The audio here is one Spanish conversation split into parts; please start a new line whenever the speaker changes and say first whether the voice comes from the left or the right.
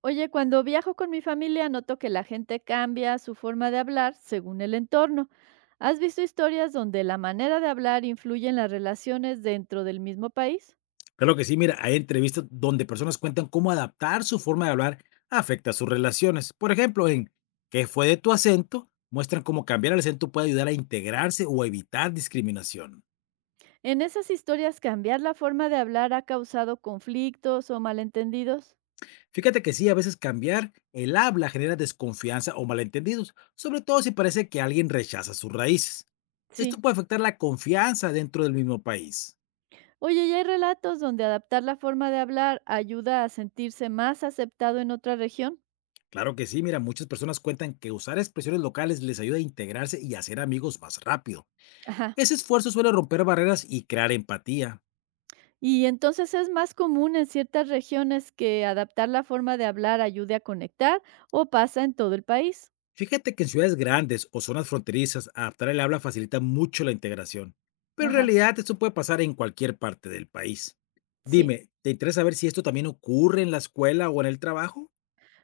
right: Oye, cuando viajo con mi familia noto que la gente cambia su forma de hablar según el entorno. ¿Has visto historias donde la manera de hablar influye en las relaciones dentro del mismo país?
left: Claro que sí, mira, hay entrevistas donde personas cuentan cómo adaptar su forma de hablar afecta sus relaciones. Por ejemplo, en ¿Qué fue de tu acento? Muestran cómo cambiar el acento puede ayudar a integrarse o evitar discriminación.
right: En esas historias, cambiar la forma de hablar ha causado conflictos o malentendidos.
left: Fíjate que sí, a veces cambiar el habla genera desconfianza o malentendidos, sobre todo si parece que alguien rechaza sus raíces. Esto
right: Sí.
left: puede afectar la confianza dentro del mismo país.
right: Oye, ¿y hay relatos donde adaptar la forma de hablar ayuda a sentirse más aceptado en otra región?
left: Claro que sí, mira, muchas personas cuentan que usar expresiones locales les ayuda a integrarse y hacer amigos más rápido. Ese esfuerzo suele romper barreras y crear empatía.
right: Y entonces es más común en ciertas regiones que adaptar la forma de hablar ayude a conectar o pasa en todo el país.
left: Fíjate que en ciudades grandes o zonas fronterizas, adaptar el habla facilita mucho la integración, pero en
right: Ajá,
left: realidad esto puede pasar en cualquier parte del país.
right: sí.
left: Dime, ¿te interesa saber si esto también ocurre en la escuela o en el trabajo?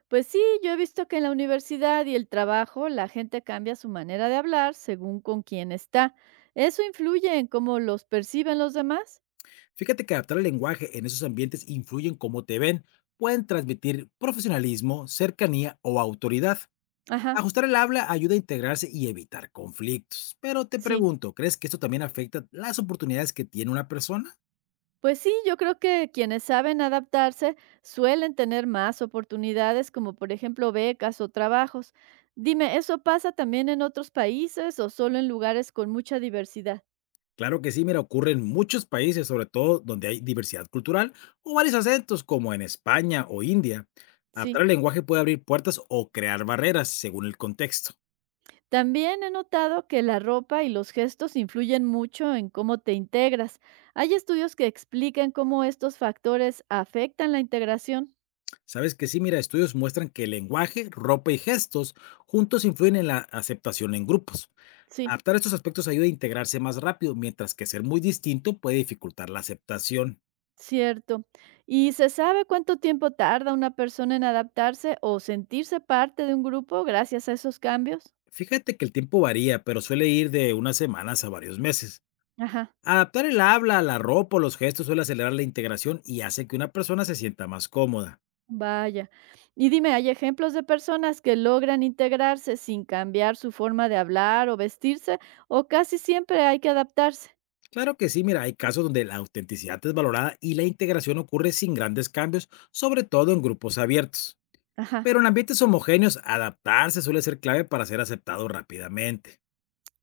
right: Pues sí, yo he visto que en la universidad y el trabajo la gente cambia su manera de hablar según con quién está. ¿Eso influye en cómo los perciben los demás?
left: Fíjate que adaptar el lenguaje en esos ambientes influye en cómo te ven, pueden transmitir profesionalismo, cercanía o autoridad.
right: Ajá,
left: Ajustar el habla ayuda a integrarse y evitar conflictos. Pero te
right: sí.
left: pregunto, ¿crees que esto también afecta las oportunidades que tiene una persona?
right: Pues sí, yo creo que quienes saben adaptarse suelen tener más oportunidades, como por ejemplo becas o trabajos. Dime, ¿eso pasa también en otros países o solo en lugares con mucha diversidad?
left: Claro que sí, mira, ocurre en muchos países, sobre todo donde hay diversidad cultural o varios acentos, como en España o India. Adaptar
right: Sí.
left: el lenguaje puede abrir puertas o crear barreras según el contexto.
right: También he notado que la ropa y los gestos influyen mucho en cómo te integras. Hay estudios que explican cómo estos factores afectan la integración.
left: Sabes que sí, mira, estudios muestran que el lenguaje, ropa y gestos juntos influyen en la aceptación en grupos.
right: Sí.
left: Adaptar estos aspectos ayuda a integrarse más rápido, mientras que ser muy distinto puede dificultar la aceptación.
right: Cierto. ¿Y se sabe cuánto tiempo tarda una persona en adaptarse o sentirse parte de un grupo gracias a esos cambios?
left: Fíjate que el tiempo varía, pero suele ir de unas semanas a varios meses.
right: Ajá,
left: Adaptar el habla, la ropa o los gestos suele acelerar la integración y hace que una persona se sienta más cómoda.
right: vaya. Y dime, ¿hay ejemplos de personas que logran integrarse sin cambiar su forma de hablar o vestirse o casi siempre hay que adaptarse?
left: Claro que sí, mira, hay casos donde la autenticidad es valorada y la integración ocurre sin grandes cambios, sobre todo en grupos abiertos.
right: Ajá.
left: Pero en ambientes homogéneos, adaptarse suele ser clave para ser aceptado rápidamente.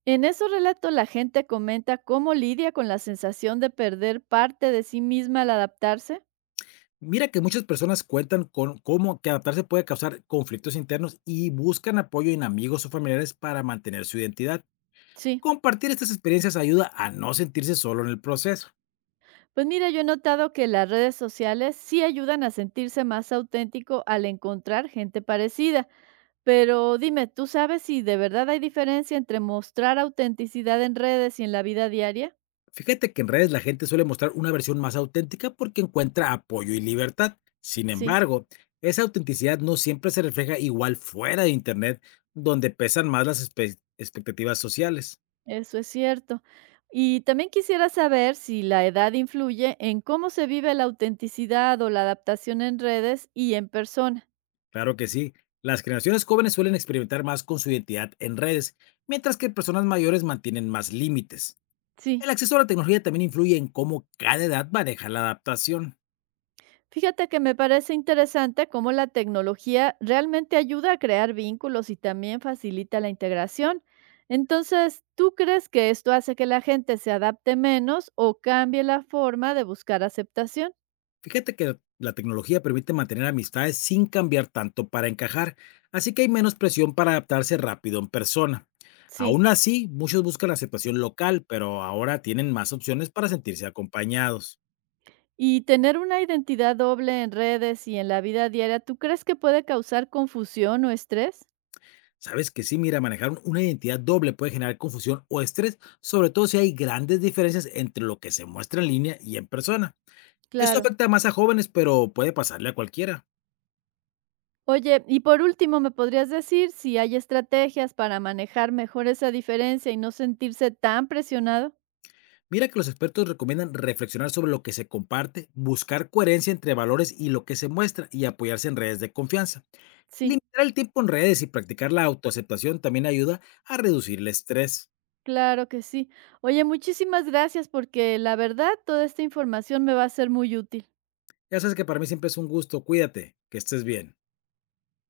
right: En esos relatos la gente comenta cómo lidia con la sensación de perder parte de sí misma al adaptarse.
left: Mira que muchas personas cuentan con cómo que adaptarse puede causar conflictos internos y buscan apoyo en amigos o familiares para mantener su identidad.
right: Sí.
left: Compartir estas experiencias ayuda a no sentirse solo en el proceso.
right: Pues mira, yo he notado que las redes sociales sí ayudan a sentirse más auténtico al encontrar gente parecida, pero dime, ¿tú sabes si de verdad hay diferencia entre mostrar autenticidad en redes y en la vida diaria?
left: Fíjate que en redes la gente suele mostrar una versión más auténtica porque encuentra apoyo y libertad. Sin
right: Sí,
left: embargo, esa autenticidad no siempre se refleja igual fuera de Internet, donde pesan más las expectativas sociales.
right: eso es cierto. Y también quisiera saber si la edad influye en cómo se vive la autenticidad o la adaptación en redes y en persona.
left: Claro que sí, las generaciones jóvenes suelen experimentar más con su identidad en redes, mientras que personas mayores mantienen más límites.
right: Sí.
left: El acceso a la tecnología también influye en cómo cada edad maneja la adaptación.
right: Fíjate que me parece interesante cómo la tecnología realmente ayuda a crear vínculos y también facilita la integración. Entonces, ¿tú crees que esto hace que la gente se adapte menos o cambie la forma de buscar aceptación?
left: Fíjate que la tecnología permite mantener amistades sin cambiar tanto para encajar, así que hay menos presión para adaptarse rápido en persona.
right: Sí.
left: Aún así, muchos buscan la aceptación local, pero ahora tienen más opciones para sentirse acompañados.
right: Y tener una identidad doble en redes y en la vida diaria, ¿tú crees que puede causar confusión o estrés?
left: Sabes que sí, mira, manejar una identidad doble puede generar confusión o estrés, sobre todo si hay grandes diferencias entre lo que se muestra en línea y en persona. Esto
right: Claro.
left: afecta más a jóvenes, pero puede pasarle a cualquiera.
right: Oye, y por último, ¿me podrías decir si hay estrategias para manejar mejor esa diferencia y no sentirse tan presionado?
left: Mira que los expertos recomiendan reflexionar sobre lo que se comparte, buscar coherencia entre valores y lo que se muestra y apoyarse en redes de confianza.
right: Sí.
left: Limitar el tiempo en redes y practicar la autoaceptación también ayuda a reducir el estrés.
right: Claro que sí. Oye, muchísimas gracias porque la verdad toda esta información me va a ser muy útil.
left: Ya sabes que para mí siempre es un gusto. Cuídate, que estés bien.